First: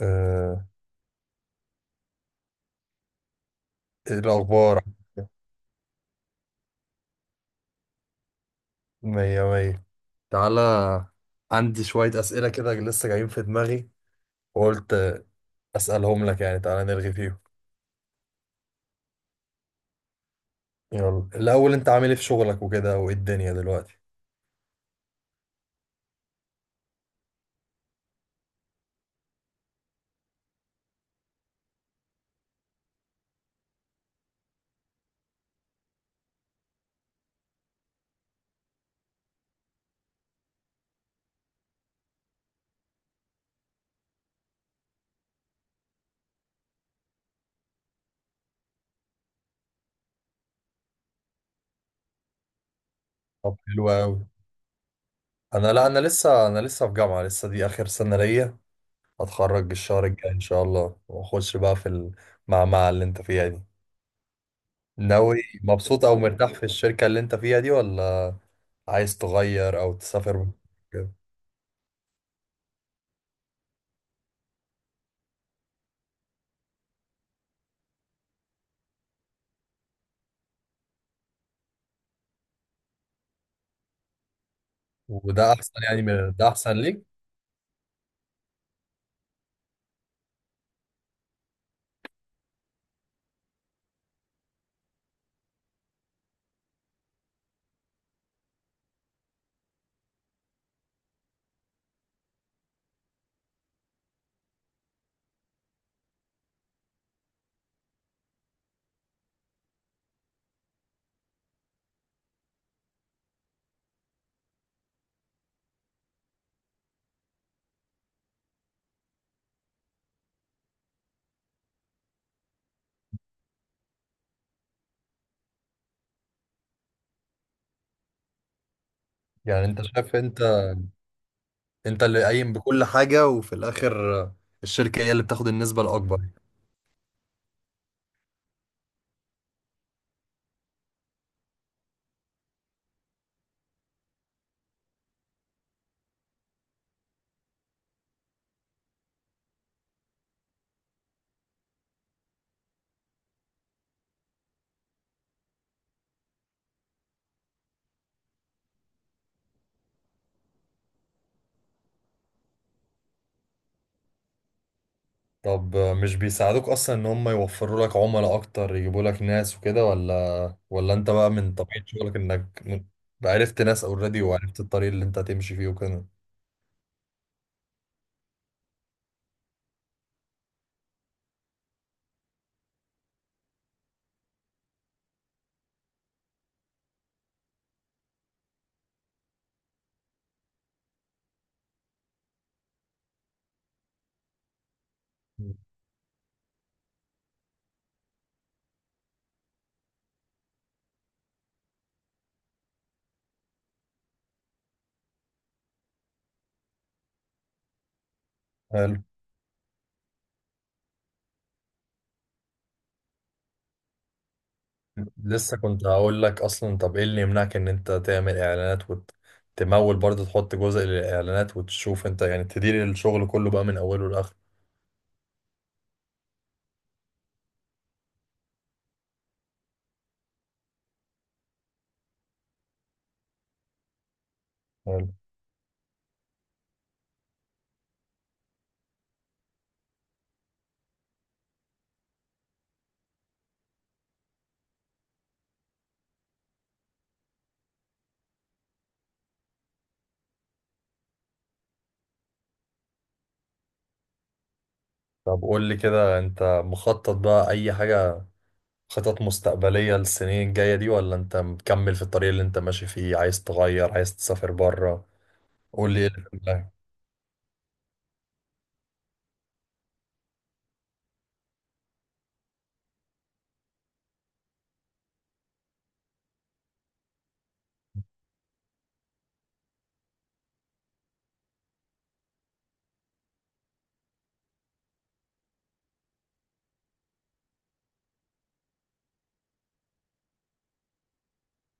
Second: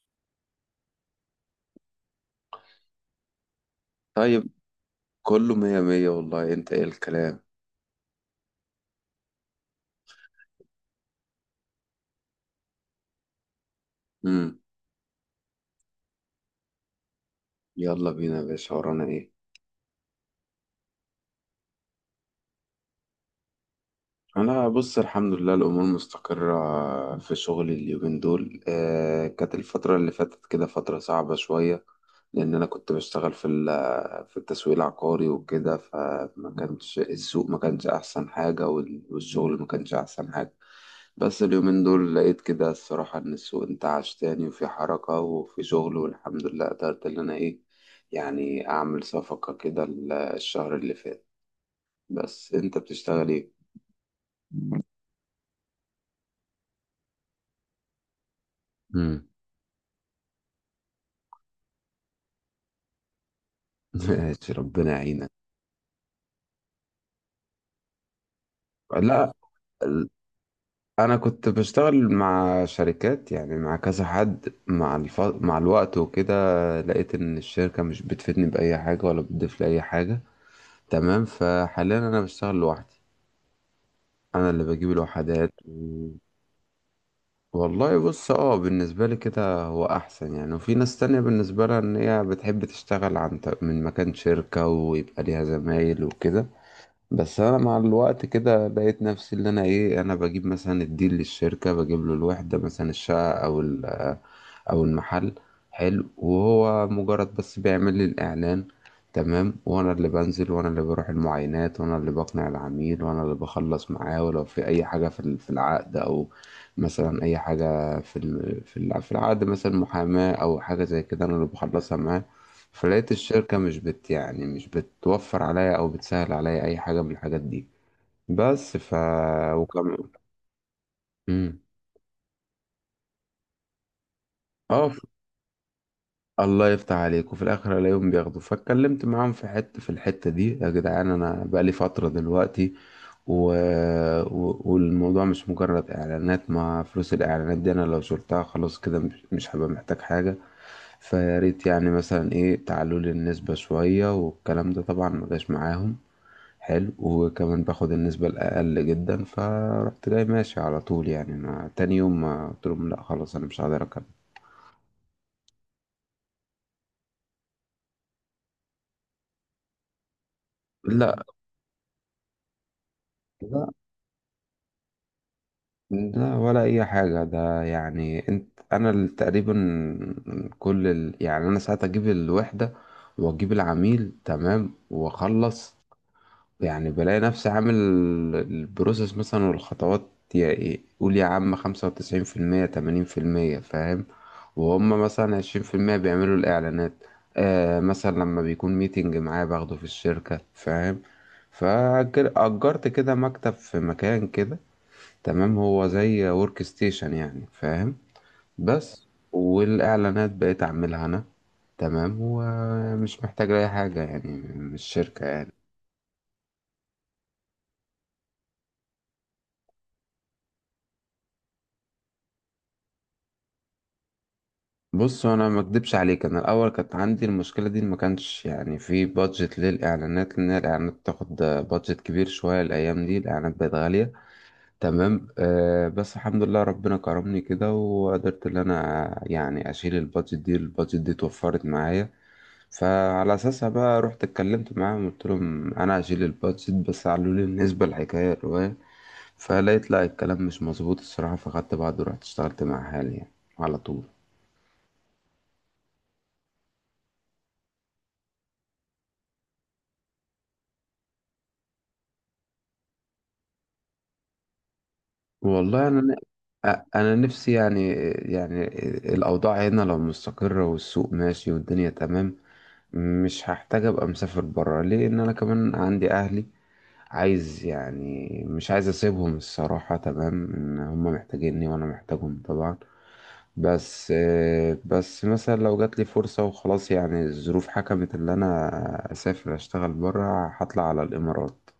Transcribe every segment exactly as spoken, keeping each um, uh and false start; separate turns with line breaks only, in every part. آه، إيه
طيب،
الأخبار؟
كله مية مية. والله انت ايه الكلام؟
مية مية. تعالى، عندي شوية أسئلة كده لسه جايين في دماغي
امم.
وقلت آه، أسألهم لك، يعني تعالى نرغي فيهم.
يلا بينا يا باشا، ورانا ايه؟
يلا، الأول أنت عامل إيه في شغلك وكده، وإيه الدنيا دلوقتي؟
انا بص، الحمد لله الامور مستقره في شغلي اليومين دول. آه، كانت الفتره اللي فاتت كده فتره صعبه شويه، لان انا كنت بشتغل في ال- في التسويق العقاري وكده، فما كانش السوق ما كانش احسن حاجه، وال- والشغل ما كانش احسن حاجه. بس اليومين دول لقيت كده الصراحه ان السوق انتعش تاني وفي حركه وفي شغل، والحمد لله قدرت ان انا ايه، يعني اعمل صفقه كده ال- الشهر اللي فات. بس انت بتشتغل
طب
ايه؟
حلو أوي. أنا لا أنا لسه أنا لسه في جامعة، لسه دي آخر سنة ليا.
مم.
هتخرج الشهر الجاي إن شاء الله وأخش بقى في المعمعة اللي أنت فيها دي.
ماشي، ربنا يعينك.
ناوي، مبسوط أو مرتاح في الشركة اللي أنت فيها دي، ولا عايز
لا،
تغير أو
ال-
تسافر كده؟
انا كنت بشتغل مع شركات، يعني مع كذا حد، مع الف... مع الوقت وكده، لقيت ان الشركة مش بتفيدني بأي حاجة ولا بتضيف لي اي حاجة. تمام، فحاليا انا بشتغل لوحدي. انا اللي بجيب الوحدات
وده احسن، يعني
و...
من- ده احسن ليك.
والله بص اه، بالنسبة لي كده هو احسن يعني، وفي ناس تانية بالنسبة لها ان هي بتحب تشتغل عن ط- من مكان شركة ويبقى ليها زمايل وكده. بس انا مع الوقت كده لقيت نفسي اللي انا ايه، انا بجيب مثلا الديل للشركة، بجيب له الوحدة، مثلا الشقة او ال- او المحل. حلو، وهو مجرد بس بيعمل لي الاعلان. تمام، وانا اللي بنزل وانا اللي بروح المعاينات وانا اللي بقنع العميل وانا اللي بخلص معاه، ولو في اي حاجة في ال- في العقد، او مثلا اي حاجة في ال- في الع- في العقد، مثلا محاماة او حاجة زي كده، انا اللي بخلصها معاه. فلقيت الشركة مش بت يعني مش بتوفر عليا أو بتسهل عليا أي حاجة من الحاجات دي. بس ف
يعني انت
وكم.
شايف، انت
مم.
انت اللي قايم بكل حاجة، وفي الاخر آه،
اه ف-
الشركة هي اللي بتاخد النسبة الاكبر.
الله يفتح عليك، وفي الآخر ألاقيهم بياخدوا، فاتكلمت معاهم في حتة، في الحتة دي يا جدعان أنا بقالي فترة دلوقتي و... و... والموضوع مش مجرد إعلانات، ما فلوس الإعلانات دي أنا لو شلتها خلاص كده مش مش هبقى محتاج حاجة. فياريت يعني مثلا إيه، تعالوا لي النسبة شوية. والكلام ده طبعا ما جاش معاهم. حلو، وكمان باخد النسبة الأقل جدا، فرحت جاي ماشي على طول يعني، ما تاني يوم ما قلت لهم لا خلاص أنا مش هقدر أكمل.
طب، آه، مش بيساعدوك اصلا ان هم يوفروا لك عملاء اكتر، يجيبوا لك ناس وكده، ولا ولا انت
لا
بقى من طبيعة شغلك انك م- عرفت
لا.
ناس اوريدي، وعرفت الطريق اللي انت هتمشي فيه وكده؟
لا ولا أي حاجة، ده يعني أنت أنا ال- تقريبا كل ال... يعني أنا ساعات أجيب الوحدة وأجيب العميل، تمام، وأخلص. يعني بلاقي نفسي عامل البروسيس مثلا والخطوات، يا إيه، قول يا عم خمسة وتسعين في المية، تمانين في المية، فاهم؟ وهم مثلا عشرين في المية بيعملوا الإعلانات. آه مثلا لما بيكون ميتنج معايا باخده في الشركة فاهم، فأجرت كده مكتب في مكان كده، تمام، هو زي ورك ستيشن يعني، فاهم؟
حلو.
بس. والإعلانات بقيت أعملها أنا، تمام، ومش محتاج أي حاجة يعني من الشركة.
لسه كنت هقول لك اصلا، طب ايه اللي يمنعك ان انت تعمل اعلانات وتمول برضه، تحط جزء للاعلانات وتشوف انت، يعني تدير الشغل كله بقى من اوله لاخره.
بص انا ما اكدبش عليك، انا الاول كانت عندي المشكله دي، ما كانش يعني في بادجت للاعلانات، لان الاعلانات بتاخد بادجت كبير شويه. الايام دي الاعلانات بقت غاليه، تمام. آه بس الحمد لله ربنا كرمني كده، وقدرت ان انا يعني اشيل البادجت دي. البادجت دي اتوفرت معايا، فعلى اساسها بقى رحت اتكلمت معاهم، قلت لهم انا هشيل البادجت، بس قالوا لي بالنسبه للحكايه الروايه، فلقيت لا الكلام مش مظبوط الصراحه، فخدت بعض ورحت اشتغلت مع حالي يعني على طول.
طب قول لي كده، انت مخطط بقى اي حاجة، خطط مستقبلية للسنين الجاية دي، ولا انت مكمل في الطريق اللي انت ماشي فيه؟ عايز تغير، عايز تسافر بره؟
والله
قول لي ايه
انا
اللي في
أ-
دماغك.
انا نفسي يعني، يعني الاوضاع هنا لو مستقره والسوق ماشي والدنيا تمام، مش هحتاج ابقى مسافر بره، ليه؟ ان انا كمان عندي اهلي، عايز يعني، مش عايز اسيبهم الصراحه، تمام، ان هم محتاجيني وانا محتاجهم طبعا. بس، بس مثلا لو جات لي فرصه وخلاص يعني، الظروف حكمت ان انا اسافر اشتغل بره، هطلع على الامارات.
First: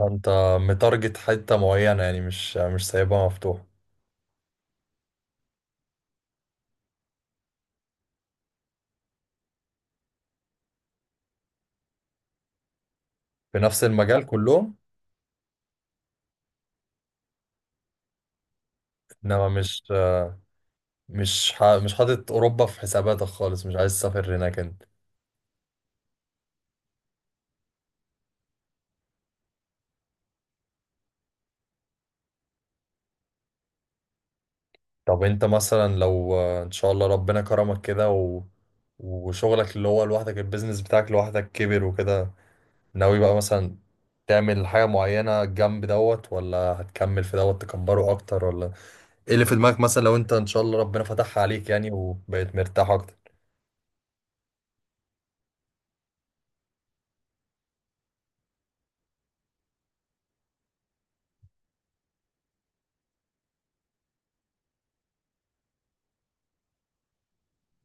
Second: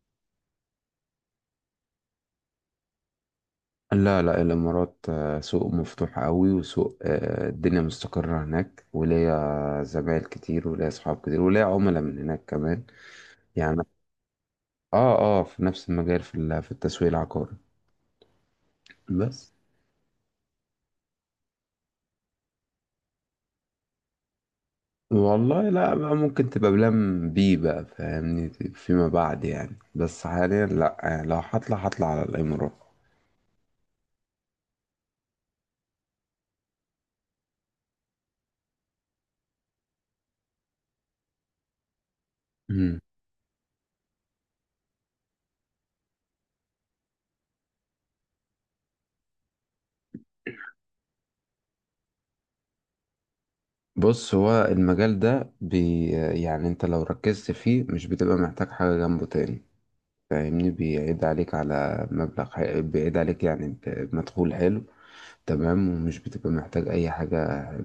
انت متارجت حتة معينة يعني، مش مش سايبها مفتوحة؟
لا لا، الإمارات آه، سوق مفتوح قوي، وسوق آه، الدنيا مستقرة هناك، وليا زمايل كتير وليا أصحاب كتير وليا عملاء من هناك كمان.
في
يعني
نفس المجال كلهم؟
اه، اه، في نفس المجال في ال- في التسويق العقاري.
انما
بس.
مش مش ح- مش حاطط اوروبا في حساباتك خالص؟ مش عايز تسافر هناك انت؟
والله لا بقى، ممكن تبقى بلان بي بقى فاهمني، فيما بعد يعني، بس حاليا لا يعني، لو هطلع هطلع على الإمارات.
طب انت مثلا لو آه، ان شاء الله ربنا كرمك كده، و... وشغلك اللي هو لوحدك، البيزنس بتاعك لوحدك كبر وكده،
مم.
ناوي بقى مثلا تعمل حاجة معينة جنب دوت، ولا هتكمل في دوت تكبره أكتر؟ ولا إيه اللي في دماغك مثلا لو أنت إن شاء الله ربنا فتحها عليك يعني وبقيت مرتاح أكتر؟
بص هو المجال ده بي، يعني انت لو ركزت فيه مش بتبقى محتاج حاجة جنبه تاني، فاهمني؟ بيعيد عليك على مبلغ حي... بيعيد عليك يعني ب- بمدخول حلو، تمام، ومش بتبقى محتاج اي حاجة. حلو.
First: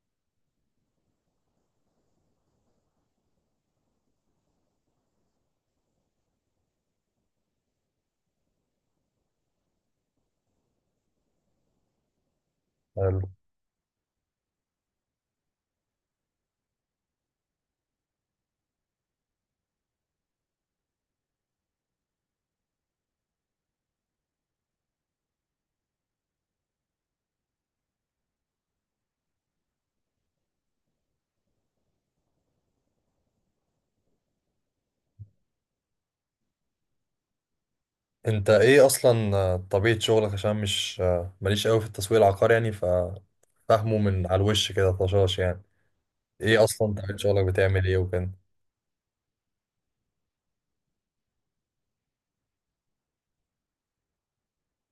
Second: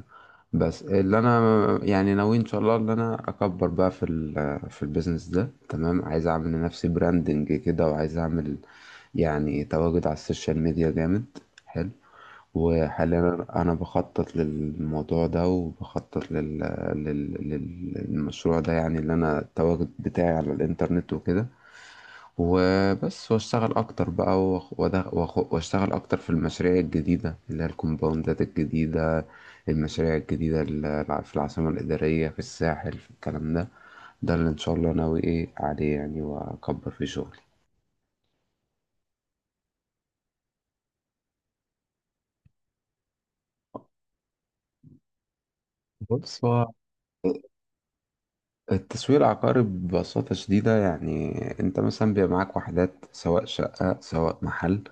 بس اللي انا يعني ناوي ان شاء الله ان انا اكبر بقى في ال... في البيزنس ده، تمام، عايز اعمل لنفسي براندنج كده، وعايز اعمل يعني تواجد على السوشيال ميديا جامد. حلو. وحاليا
حلو.
انا أنا بخطط للموضوع ده، وبخطط لل... لل... لل- للمشروع ده، يعني اللي انا التواجد بتاعي على الانترنت وكده. وبس واشتغل اكتر بقى، وأخ- وأدغ- وأخ- واشتغل اكتر في المشاريع الجديده اللي هي الكومباوندات الجديده، المشاريع الجديده الع- في العاصمه الاداريه، في الساحل، في الكلام ده. ده اللي ان شاء الله ناوي ايه عليه يعني، واكبر في شغلي.
أنت إيه أصلا آه، طبيعة شغلك، عشان مش آه، ماليش قوي في التسويق العقاري، يعني ففهمه من على الوش كده طشاش يعني.
بص
إيه
هو
أصلا طبيعة شغلك، بتعمل إيه وكده؟
التسويق العقاري ببساطه شديده يعني، انت مثلا بيبقى معاك وحدات، سواء شقه سواء محل،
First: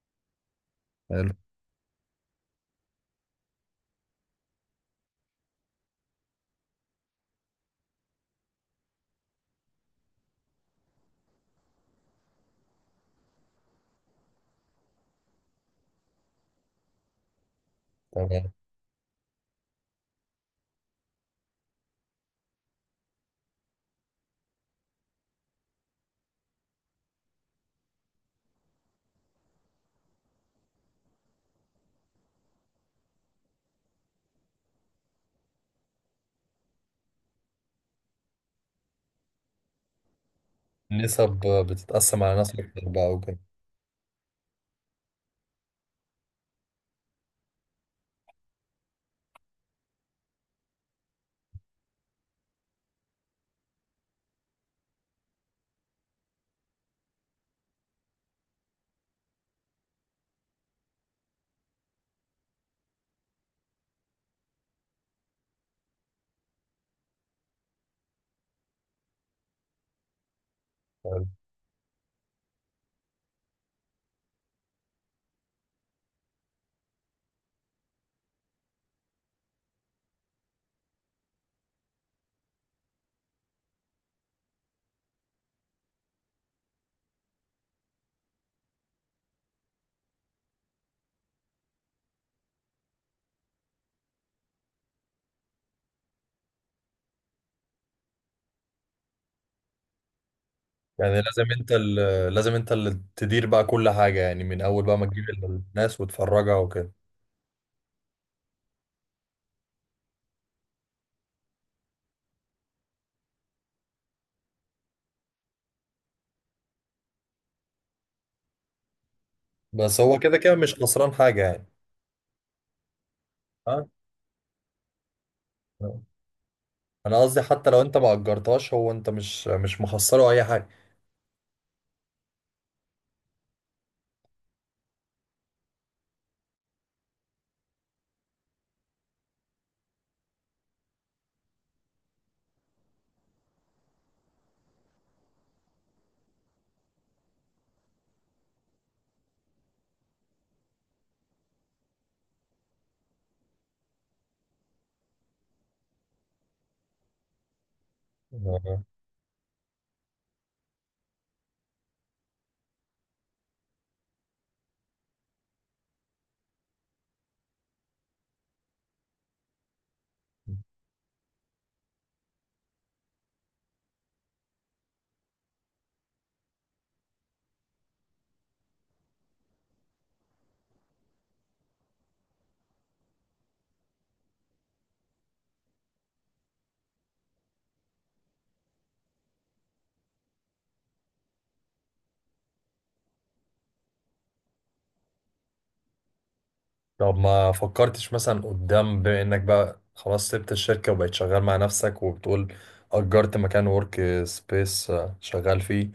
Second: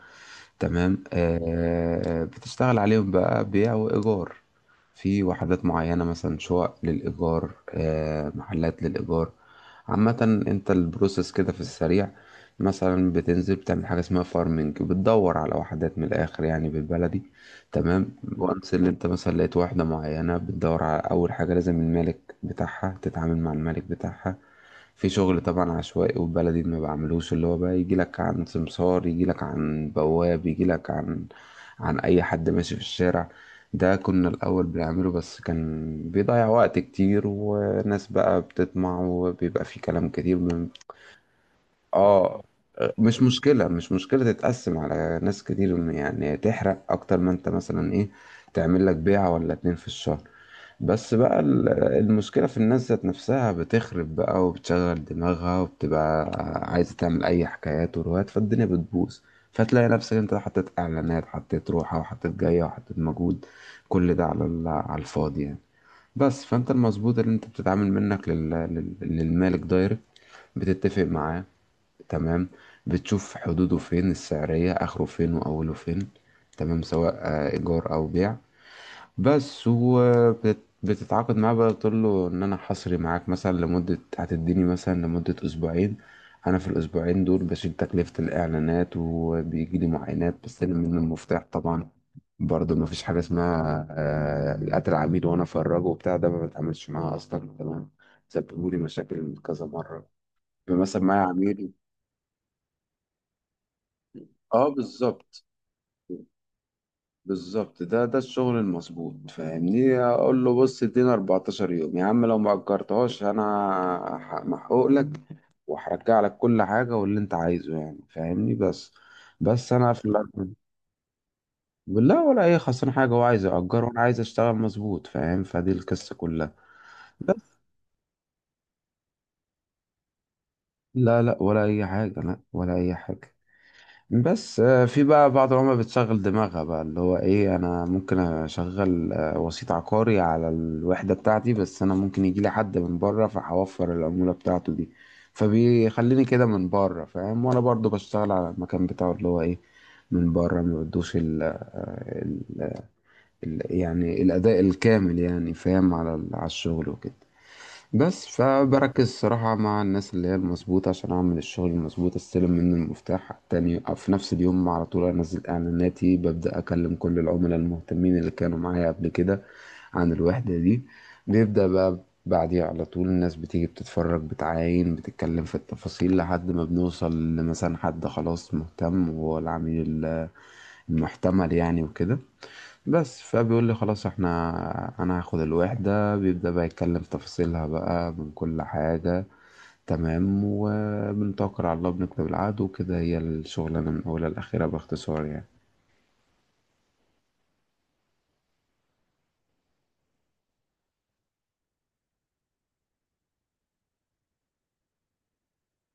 تمام،
حلو.
آه بتشتغل عليهم بقى بيع وإيجار. في وحدات معينة، مثلا شقق للإيجار، آه، محلات للإيجار عامة. انت البروسيس كده في السريع، مثلا بتنزل بتعمل حاجة اسمها فارمنج، بتدور على وحدات، من الآخر يعني بالبلدي، تمام.
تمام.
وانس اللي انت مثلا لقيت واحدة معينة بتدور على، أول حاجة لازم المالك بتاعها، تتعامل مع المالك بتاعها. في شغل طبعا عشوائي وبلدي ما بعملوش، اللي هو بقى يجي لك عن سمسار، يجي لك عن بواب، يجي لك عن، عن اي حد ماشي في الشارع. ده كنا الاول بنعمله، بس كان بيضيع وقت كتير، وناس بقى بتطمع وبيبقى في كلام كتير من،
النسب آه، بتتقسم على
اه.
ناس أكتر بقى
مش
وكده؟
مشكلة، مش مشكلة تتقسم على ناس كتير يعني، تحرق اكتر ما انت مثلا ايه، تعمل لك بيعة ولا اتنين في الشهر. بس بقى ال- المشكلة في الناس ذات نفسها، بتخرب بقى وبتشغل دماغها وبتبقى عايزة تعمل أي حكايات وروايات، فالدنيا بتبوظ. فتلاقي نفسك أنت حطيت إعلانات، حطيت روحة وحطيت جاية وحطيت مجهود، كل ده على ال- على الفاضي يعني. بس، فأنت المظبوط اللي أنت بتتعامل منك لل... لل... للمالك دايركت، بتتفق
حلو.
معاه، تمام، بتشوف حدوده فين، السعرية آخره فين وأوله فين، تمام، سواء آه، إيجار أو بيع. بس، وبتتعاقد معاه بقى تقول له ان انا حصري معاك مثلا لمدة، هتديني مثلا لمدة اسبوعين. انا في الاسبوعين دول بشيل تكلفة الاعلانات، وبيجي لي معاينات، بستلم منه المفتاح طبعا. برضه ما فيش حاجة اسمها آه، قتل عميل وانا افرجه وبتاع، ده ما بتعاملش معاه اصلا كمان، سببوا لي مشاكل كذا مرة. مثلا
يعني
معايا
لازم
عميل،
انت ال- لازم انت اللي تدير بقى كل حاجة، يعني من
اه
اول بقى ما تجيب
بالظبط
الناس وتفرجها وكده؟
بالظبط. ده ده الشغل المظبوط فاهمني، اقول له بص ادينا 14 يوم يا عم، لو ما اجرتهاش انا ح- محقوق لك، وهرجع لك كل حاجه واللي انت عايزه يعني، فاهمني؟ بس، بس انا
بس
في
هو كده
الأرض-
كده مش خسران حاجة يعني.
بالله، ولا اي خسران حاجه، هو عايز
ها.
يأجر وانا عايز اشتغل مظبوط، فاهم؟ فدي القصه كلها.
انا قصدي
بس.
حتى لو انت ما اجرتهاش، هو انت مش مش مخسره اي حاجة.
لا لا، ولا اي حاجه، لا ولا اي حاجه. بس آه، في بقى بعض العملاء بتشغل دماغها بقى، اللي هو ايه، انا ممكن اشغل آه، وسيط عقاري على الوحدة بتاعتي، بس انا ممكن يجي لي حد من بره فهوفر العمولة بتاعته دي، فبيخليني كده من بره فاهم، وانا برضو بشتغل على المكان بتاعه اللي هو ايه، من بره ما بدوش ال آه، ال- ال- يعني الاداء الكامل يعني، فاهم؟ على ال- على الشغل وكده. بس،
آه.
فبركز الصراحة مع الناس اللي هي المظبوطة عشان أعمل الشغل المظبوط، أستلم منه المفتاح على التاني في نفس اليوم، على طول أنزل إعلاناتي، ببدأ أكلم كل العملاء المهتمين اللي كانوا معايا قبل كده عن الوحدة دي. بيبدأ بقى بعديها على طول، الناس بتيجي بتتفرج بتعاين بتتكلم في التفاصيل، لحد ما بنوصل لمثلا حد خلاص مهتم، وهو العميل المحتمل يعني وكده. بس، فبيقول لي خلاص احنا، انا هاخد الوحدة، بيبدأ بقى يتكلم في تفاصيلها بقى من كل حاجة، تمام، وبنتوكل على الله بنكتب العقد وكده. هي الشغلانة من أولها لآخرها باختصار يعني.
طب ما فكرتش مثلا قدام، بما انك بقى خلاص سبت الشركة وبقيت شغال مع نفسك، وبتقول اجرت مكان ورك سبيس شغال فيه،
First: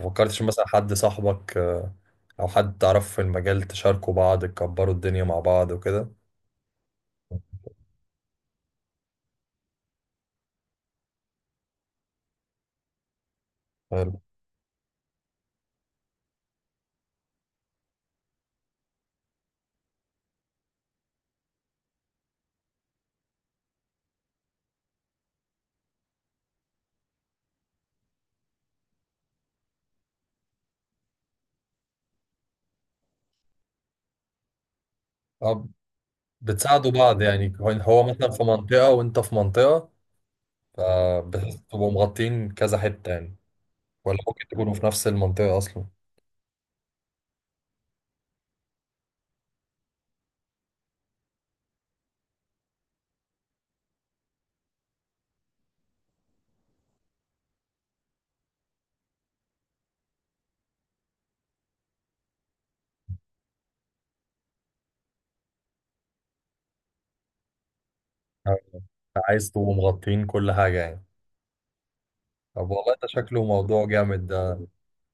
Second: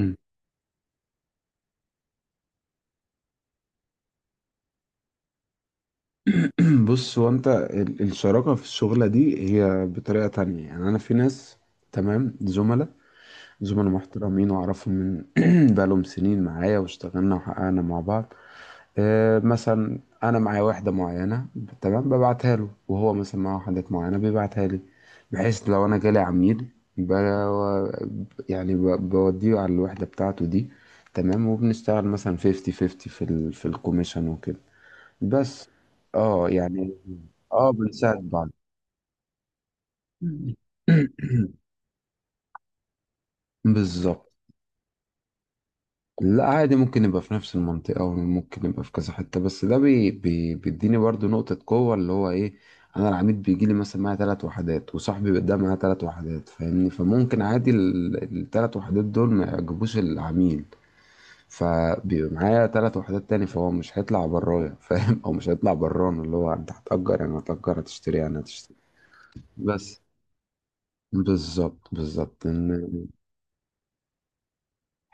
ما فكرتش مثلا حد صاحبك آه، او حد تعرفه في المجال، تشاركوا بعض، تكبروا الدنيا مع بعض وكده؟
بص هو انت ال- الشراكة في الشغلة دي هي بطريقة تانية يعني، انا في ناس، تمام، زملاء، زملاء
حلو.
محترمين واعرفهم من بقالهم سنين، معايا واشتغلنا وحققنا مع بعض. آه، مثلا انا معايا واحده معينه، تمام، ببعتها له، وهو مثلا معاه وحدات معينه بيبعتها لي، بحيث لو انا جالي عميل ب... يعني ب... بوديه على الوحده بتاعته دي، تمام، وبنشتغل مثلا خمسين خمسين في ال... في الكوميشن وكده. بس.
اه،
اه
بتساعدوا
يعني.
بعض يعني،
اه
كون- هو
بنساعد
مثلا في
بعض.
منطقة وانت في منطقة، فبتبقوا مغطين كذا حتة يعني؟ ولا
بالظبط.
ممكن تكونوا في نفس المنطقة أصلا؟
لا عادي، ممكن يبقى في نفس المنطقة، وممكن يبقى في كذا حتة، بس ده بي بي بيديني برضو نقطة قوة اللي هو ايه، انا العميد بيجي لي مثلا معايا ثلاث وحدات، وصاحبي ده معاه ثلاث وحدات، فاهمني؟ فممكن عادي الثلاث وحدات دول ما يعجبوش العميل، فبيبقى معايا ثلاث وحدات تاني، فهو مش هيطلع برايا فاهم، او مش هيطلع برانا، اللي هو انت هتأجر يعني هتأجر، هتشتري يعني هتشتري.
عايز تبقوا
بس،
مغطين كل حاجة يعني؟
بالظبط بالظبط
طب والله
إن-
ده شكله موضوع جامد ده.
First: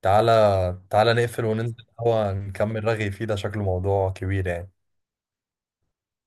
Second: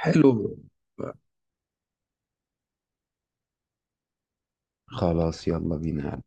حلو.
تعالى، تعالى نقفل وننزل هو، نكمل رغي فيه، ده شكله موضوع كبير يعني.
خلاص، يلا بينا.